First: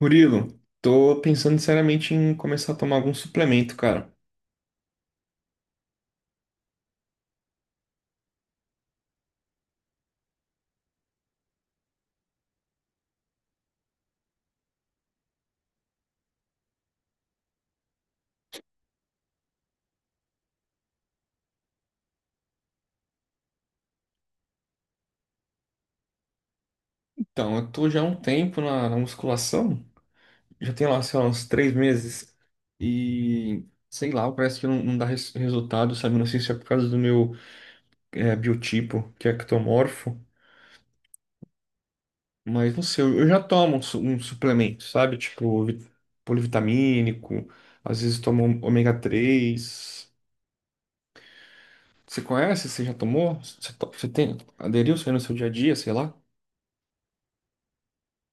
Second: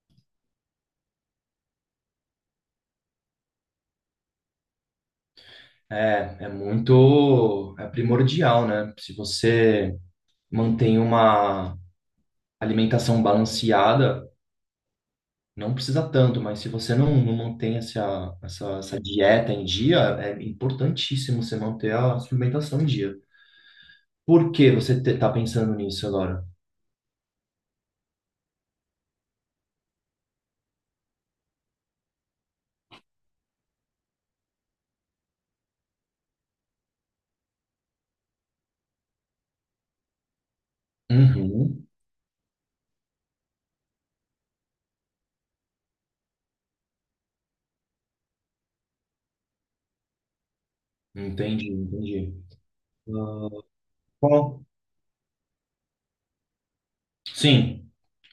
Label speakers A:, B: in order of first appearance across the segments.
A: Murilo, tô pensando seriamente em começar a tomar algum suplemento, cara.
B: É muito, é primordial, né? Se você mantém uma alimentação balanceada, não precisa tanto, mas se você não mantém essa dieta em dia, é importantíssimo você manter a suplementação em dia. Por que você tá pensando nisso agora?
A: Então, eu tô já há um tempo na musculação, já tem lá, sei lá, uns 3 meses, e sei lá, parece que não dá resultado, sabe? Não sei se é por causa do meu biotipo, que é ectomorfo,
B: Uhum,
A: mas não sei, eu já tomo um suplemento, sabe? Tipo, polivitamínico, às vezes tomo ômega 3.
B: entendi,
A: Você
B: entendi.
A: conhece? Você já tomou? Você tem,
B: Bom,
A: aderiu isso aí no seu dia a dia, sei lá?
B: sim,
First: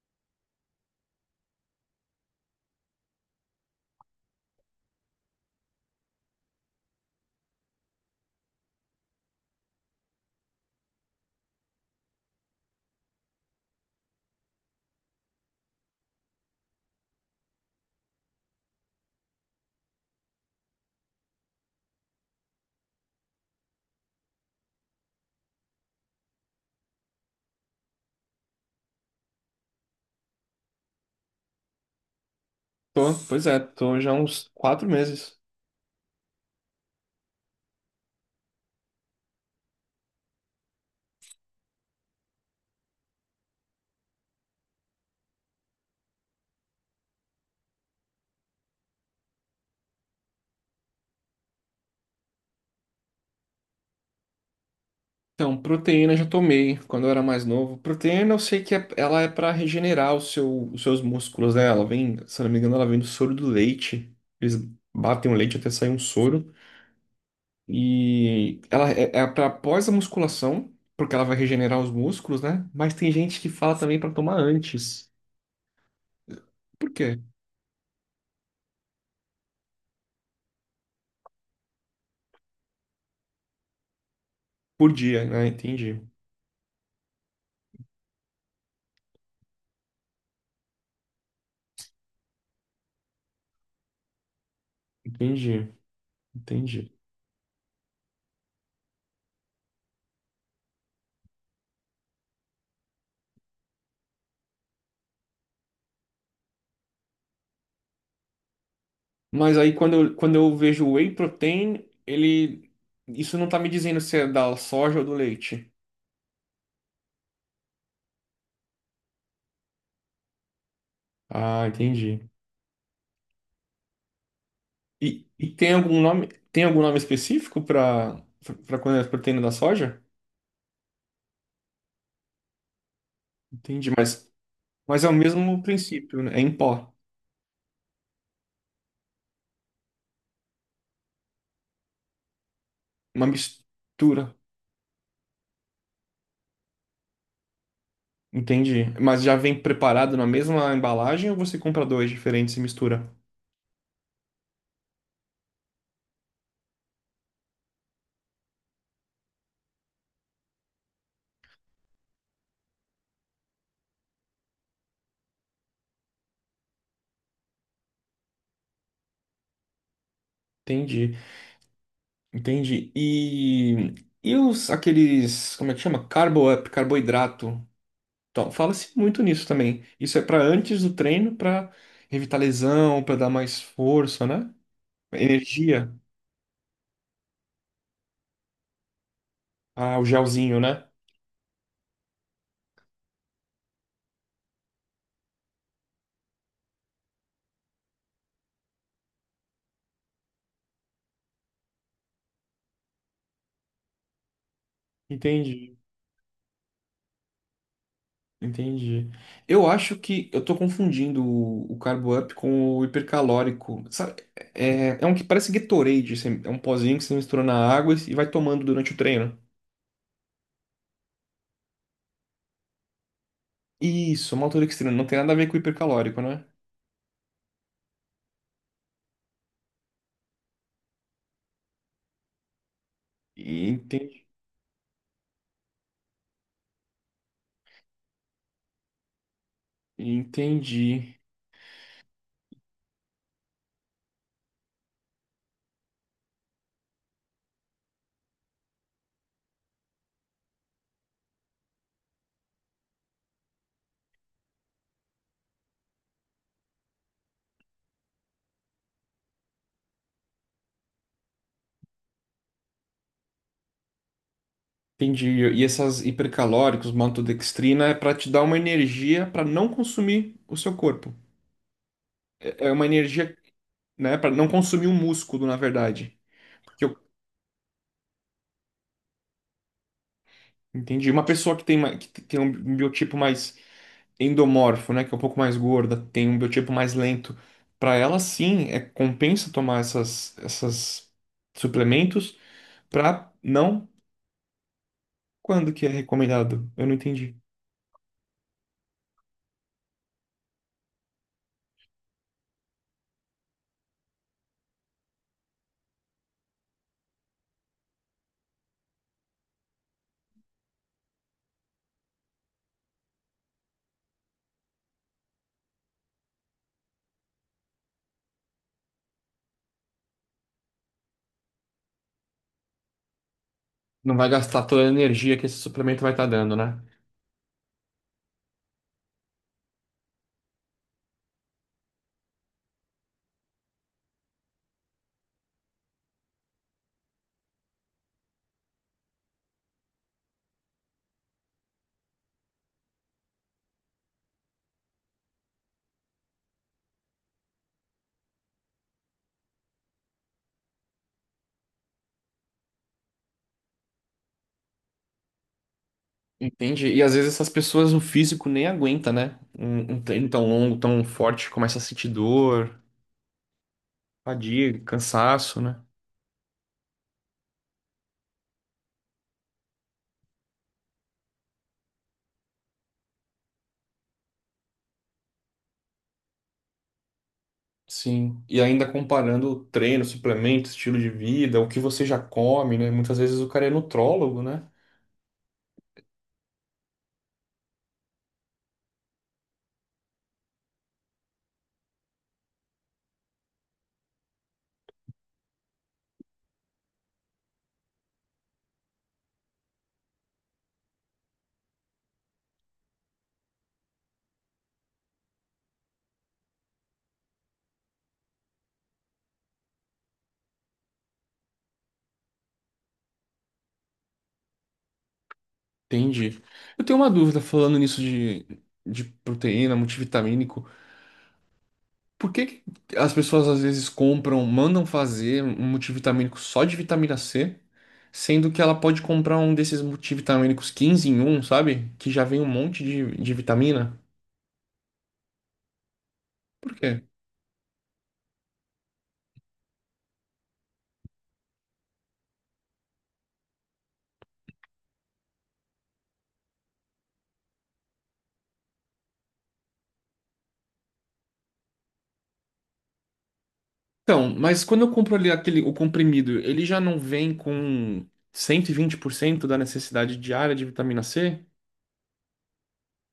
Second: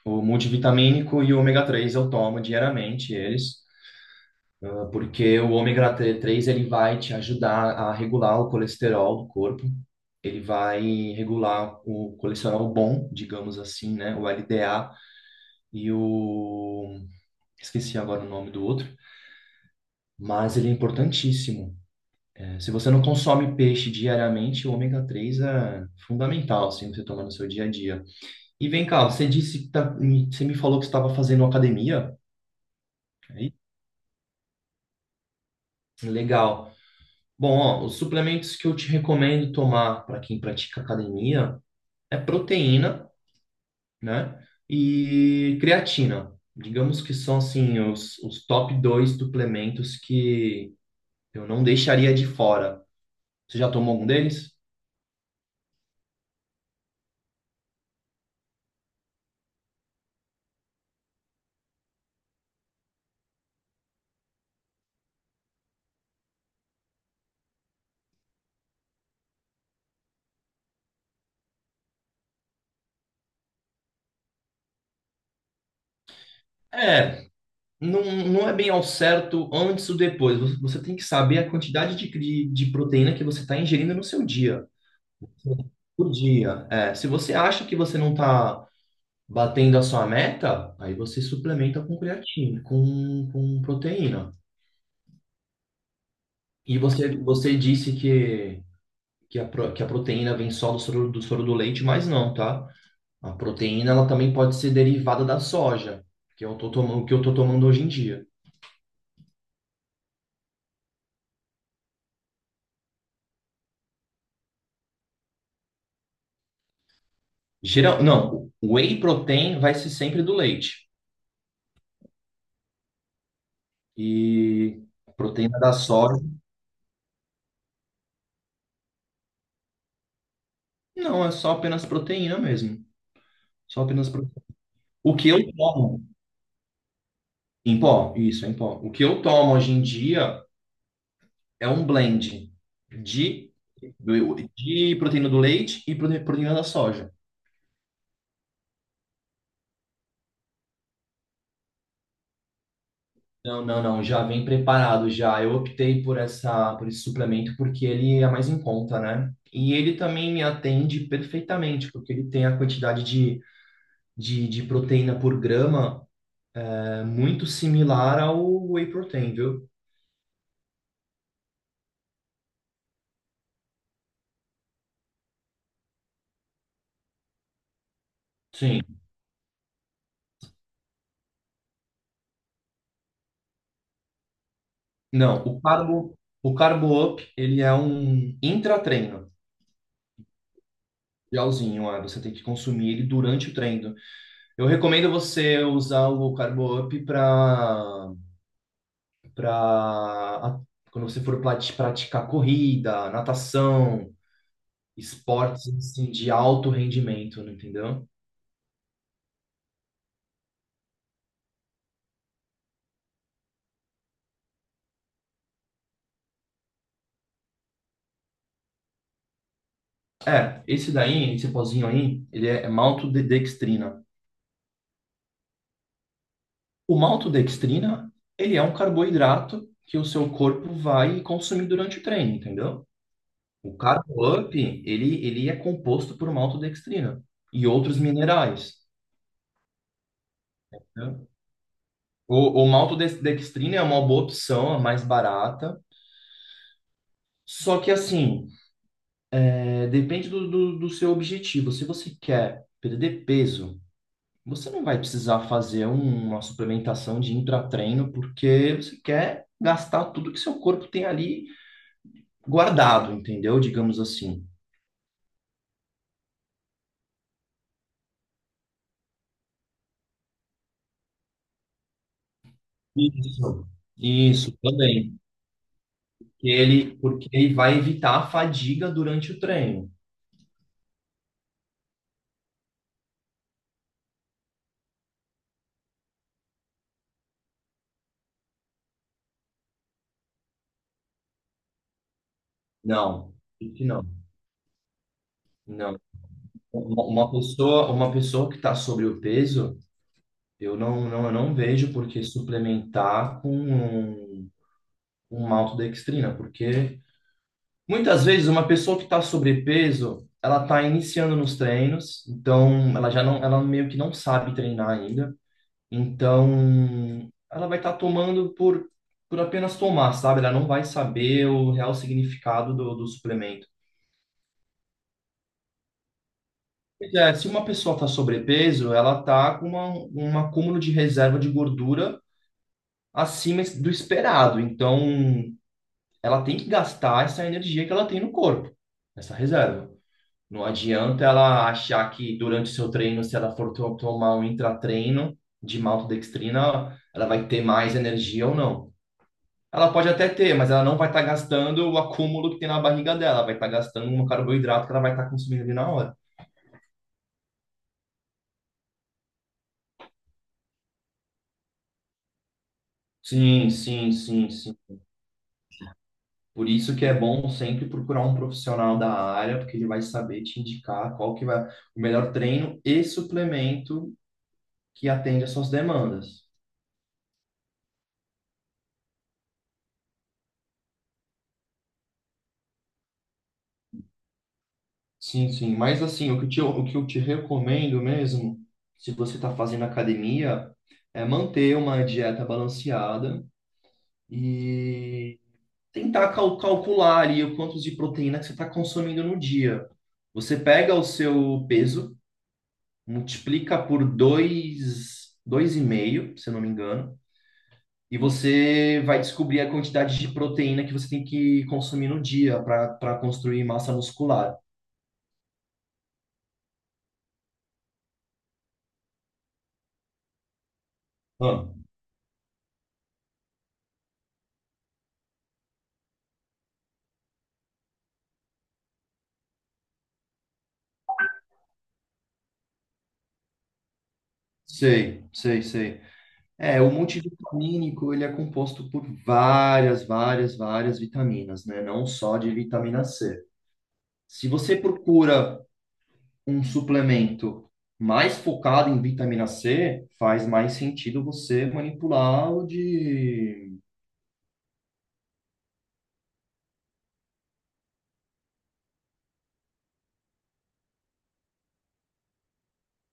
B: o multivitamínico e o ômega 3 eu tomo diariamente, eles. Porque o ômega 3 ele vai te ajudar a regular o colesterol do corpo, ele vai regular o colesterol bom, digamos assim, né, o LDA e o esqueci agora o nome do outro, mas ele é importantíssimo. É, se você não consome peixe diariamente, o ômega 3 é fundamental, assim, você tomar no seu dia a dia. E vem cá, você disse que você me falou que você estava fazendo academia,
A: Tô, pois
B: aí?
A: é, tô já há uns 4 meses.
B: Legal. Bom, ó, os suplementos que eu te recomendo tomar para quem pratica academia é proteína, né? E creatina. Digamos que são assim os top dois suplementos que eu não deixaria de fora. Você já tomou algum deles?
A: Então, proteína eu já tomei quando eu era mais novo. Proteína eu sei que ela é pra regenerar o os seus músculos, né? Ela vem, se eu não me engano, ela vem do soro do leite. Eles batem o leite até sair um soro. E ela é para após a musculação, porque ela vai regenerar os músculos, né? Mas tem gente que fala também pra tomar antes. Por quê?
B: É, não é bem ao certo antes ou depois. Você tem que saber a quantidade de proteína que você está ingerindo no seu dia.
A: Por dia, né? Entendi.
B: Por dia. É, se você acha que você não está batendo a sua meta, aí você suplementa com creatina, com proteína.
A: Entendi.
B: E
A: Entendi.
B: você disse que a proteína vem só do soro, do soro do leite, mas não, tá? A proteína, ela também pode ser derivada da soja, que eu tô tomando hoje em dia.
A: Mas aí quando eu vejo o whey protein, ele. Isso não tá me dizendo se é da soja ou do leite.
B: Geral, não, o whey protein vai ser sempre do leite.
A: Ah, entendi.
B: E a
A: E
B: proteína
A: tem
B: da
A: algum
B: soja,
A: nome, tem algum nome específico para quando é proteína da soja?
B: não, é só apenas proteína mesmo. Só
A: Entendi,
B: apenas
A: mas,
B: proteína.
A: mas é o
B: O que eu
A: mesmo
B: tomo
A: princípio, né? É em pó,
B: em pó, isso, em pó. O que eu tomo hoje em dia é um blend
A: uma
B: de,
A: mistura.
B: de proteína do leite e proteína da soja.
A: Entendi. Mas já vem preparado na mesma embalagem ou você compra dois diferentes e mistura?
B: Não, não, não, já vem preparado já. Eu optei por essa, por esse suplemento porque ele é mais em conta, né? E ele também me atende perfeitamente, porque ele tem a quantidade de proteína por grama é, muito similar ao whey protein, viu?
A: Entendi, entendi. E os aqueles, como é que chama? Carbo up, carboidrato. Então, fala-se
B: Sim.
A: muito nisso também. Isso é para antes do treino, para evitar lesão, para dar mais força, né?
B: Não,
A: Energia.
B: o carbo up, ele é um intratreino,
A: Ah, o gelzinho, né?
B: gelzinho, é, você tem que consumir ele durante o treino. Eu recomendo você usar o Carbo Up para para quando você for praticar corrida, natação, esportes
A: Entendi,
B: assim, de alto rendimento, né, entendeu?
A: entendi. Eu acho que eu tô confundindo o Carbo Up com o hipercalórico. Sabe? É um que parece Gatorade, é um pozinho que você mistura na água e vai tomando durante o treino.
B: É, esse daí, esse pozinho aí, ele é maltodextrina.
A: Isso, maltodextrina, não tem nada a ver com o hipercalórico, né?
B: O maltodextrina, ele é um carboidrato que o seu corpo vai consumir durante o treino, entendeu? O
A: Entendi,
B: Carbo Up, ele é composto por maltodextrina e outros minerais.
A: entendi.
B: Né? O maltodextrina é uma boa opção, é mais barata. Só que, assim, é, depende do seu objetivo. Se você quer perder peso, você não vai precisar fazer uma suplementação de intratreino, porque você quer gastar tudo que seu corpo tem ali guardado, entendeu? Digamos assim.
A: Entendi. E essas hipercalóricos, maltodextrina, é para te dar uma energia para não consumir o seu corpo. É uma energia,
B: Isso.
A: né, para não
B: Isso
A: consumir o
B: também.
A: músculo, na verdade.
B: Que
A: Que
B: ele,
A: eu
B: porque ele vai evitar a fadiga durante o treino.
A: entendi. Uma pessoa que tem um biotipo mais endomorfo, né, que é um pouco mais gorda, tem um biotipo mais lento, para ela sim, compensa tomar essas suplementos para
B: Não, que
A: não
B: não,
A: quando que é
B: não.
A: recomendado. Eu não
B: Uma uma
A: entendi.
B: pessoa, uma pessoa que está sobre o peso. Eu não vejo por que suplementar com um, maltodextrina, porque muitas vezes uma pessoa que está sobrepeso, ela está iniciando nos treinos, então ela já não, ela meio que não sabe treinar ainda, então ela vai estar tomando por apenas tomar, sabe? Ela não vai saber o real significado do suplemento.
A: Não vai gastar toda a energia que esse suplemento vai estar dando, né?
B: Pois é, se uma pessoa está sobrepeso, ela está com um acúmulo de reserva de gordura acima do esperado. Então, ela tem que gastar essa energia que ela tem no corpo, essa reserva. Não adianta ela achar que durante o seu treino, se ela for tomar um intratreino de maltodextrina, ela vai ter mais energia ou não. Ela pode até ter, mas ela não vai estar gastando o acúmulo que tem na barriga dela, vai estar gastando um carboidrato que ela vai estar consumindo ali na hora.
A: entende E às vezes essas pessoas o físico nem aguenta, né? Um treino tão longo, tão forte, começa a sentir dor,
B: Sim, sim, sim, sim.
A: fadiga, cansaço, né?
B: Por isso que é bom sempre procurar um profissional da área, porque ele vai saber te indicar qual que vai o melhor treino e suplemento que atende às suas demandas.
A: Sim. E ainda comparando o treino, suplemento, estilo de vida, o que você já come, né? Muitas vezes o cara é nutrólogo, né?
B: Sim, sim. Mas assim, o que eu te recomendo mesmo, se você está fazendo academia, é manter uma dieta balanceada e tentar calcular ali o quanto de proteína que você está consumindo no dia. Você pega o seu peso, multiplica por dois, dois e meio, se eu não me engano, e você vai descobrir a quantidade de proteína que você tem que consumir no dia para para construir massa muscular.
A: Entendi. Eu tenho uma dúvida falando nisso de proteína, multivitamínico.
B: Ah.
A: Por que que as pessoas às vezes compram, mandam fazer um multivitamínico só de vitamina C, sendo que ela pode comprar um desses multivitamínicos 15 em 1, sabe? Que já vem um monte de vitamina?
B: Sei, sei, sei.
A: Por
B: É, o
A: quê?
B: multivitamínico, ele é composto por várias, várias, várias vitaminas, né? Não só de vitamina C. Se você procura um suplemento mais focado em vitamina C, faz mais sentido você manipular o de
A: Então, mas quando eu compro ali aquele, o comprimido, ele já não vem com 120% da necessidade diária de vitamina C?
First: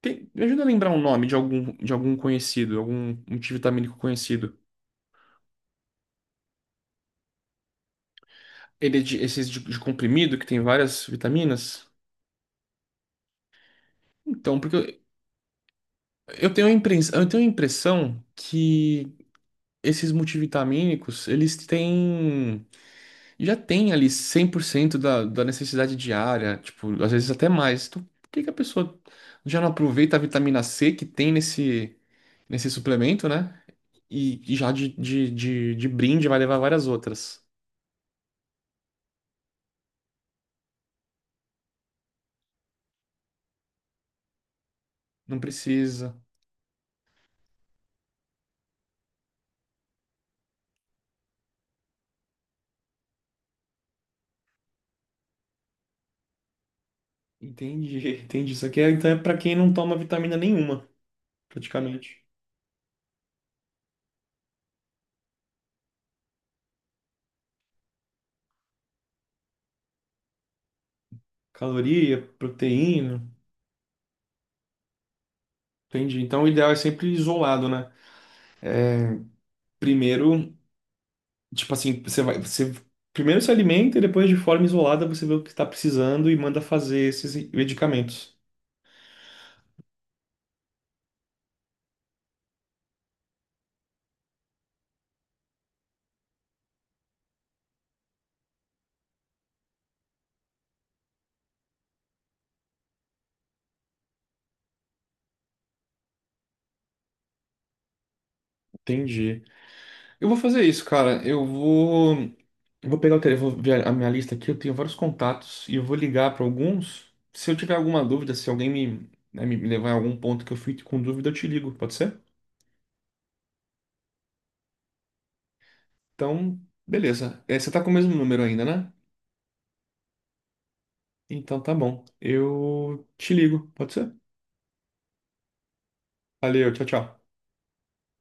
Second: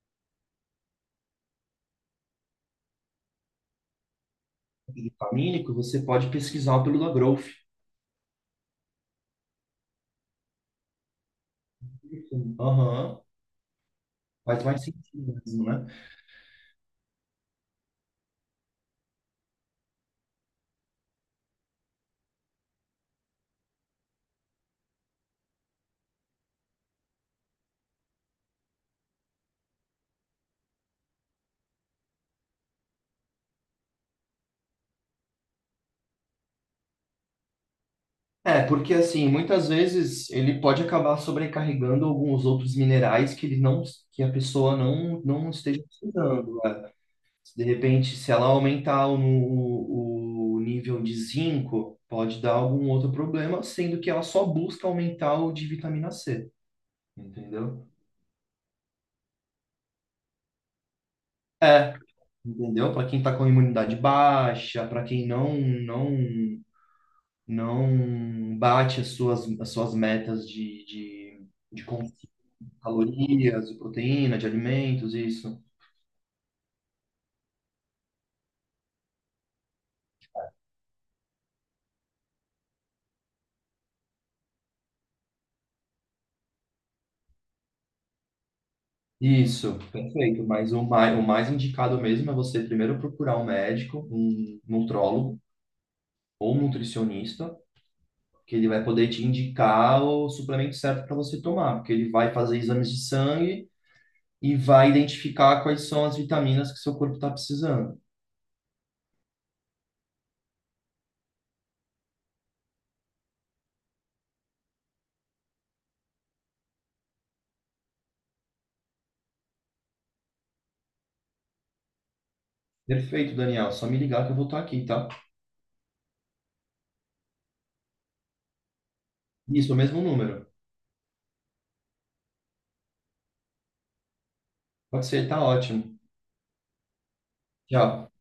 A: Me ajuda a lembrar um nome de algum, conhecido, algum multivitamínico conhecido.
B: vitamínico, você pode pesquisar pelo da Growth.
A: Ele é de, esses de comprimido que tem várias vitaminas?
B: Aham.
A: Então,
B: Faz
A: porque
B: mais
A: eu,
B: sentido mesmo, né?
A: Eu tenho a impressão que esses multivitamínicos, eles têm, já tem ali 100% da necessidade diária, tipo, às vezes até mais. Então, por que que a pessoa já não aproveita a vitamina C que tem nesse suplemento, né? E já de brinde vai levar várias outras.
B: É, porque assim, muitas vezes ele pode acabar sobrecarregando alguns outros minerais que ele não, que a pessoa não,
A: Não
B: não esteja
A: precisa.
B: precisando. Né? De repente, se ela aumentar o nível de zinco, pode dar algum outro problema, sendo que ela só busca aumentar o de vitamina C, entendeu?
A: Entendi, entendi. Isso aqui então é para quem não toma vitamina nenhuma, praticamente.
B: Entendeu? Para quem está com a imunidade baixa, para quem não não bate as suas metas de consumo.
A: Caloria, proteína.
B: Calorias, de proteína, de alimentos, isso.
A: Entendi. Então o ideal é sempre isolado, né? Primeiro, tipo assim, você primeiro se alimenta e depois de forma isolada você vê o que está precisando e manda fazer esses medicamentos.
B: Isso, perfeito. Mas o mais indicado mesmo é você primeiro procurar um médico, um nutrólogo ou um nutricionista, que ele vai poder te indicar o suplemento certo para você tomar, porque ele vai fazer exames de sangue e vai identificar quais são as vitaminas que seu corpo está precisando.
A: Entendi. Eu vou fazer isso, cara. Eu vou pegar o telefone, vou ver a minha lista aqui. Eu tenho vários contatos e eu vou ligar para alguns. Se eu tiver alguma dúvida, se alguém me, né, me levar a algum ponto que eu fique com dúvida, eu te ligo, pode ser?
B: Perfeito, Daniel. Só me ligar que eu vou estar aqui, tá?
A: Então, beleza. É, você tá com o mesmo número ainda, né?
B: Isso, o mesmo número.
A: Então tá bom. Eu te ligo, pode ser?
B: Pode ser, tá ótimo.
A: Valeu, tchau, tchau.
B: Tchau.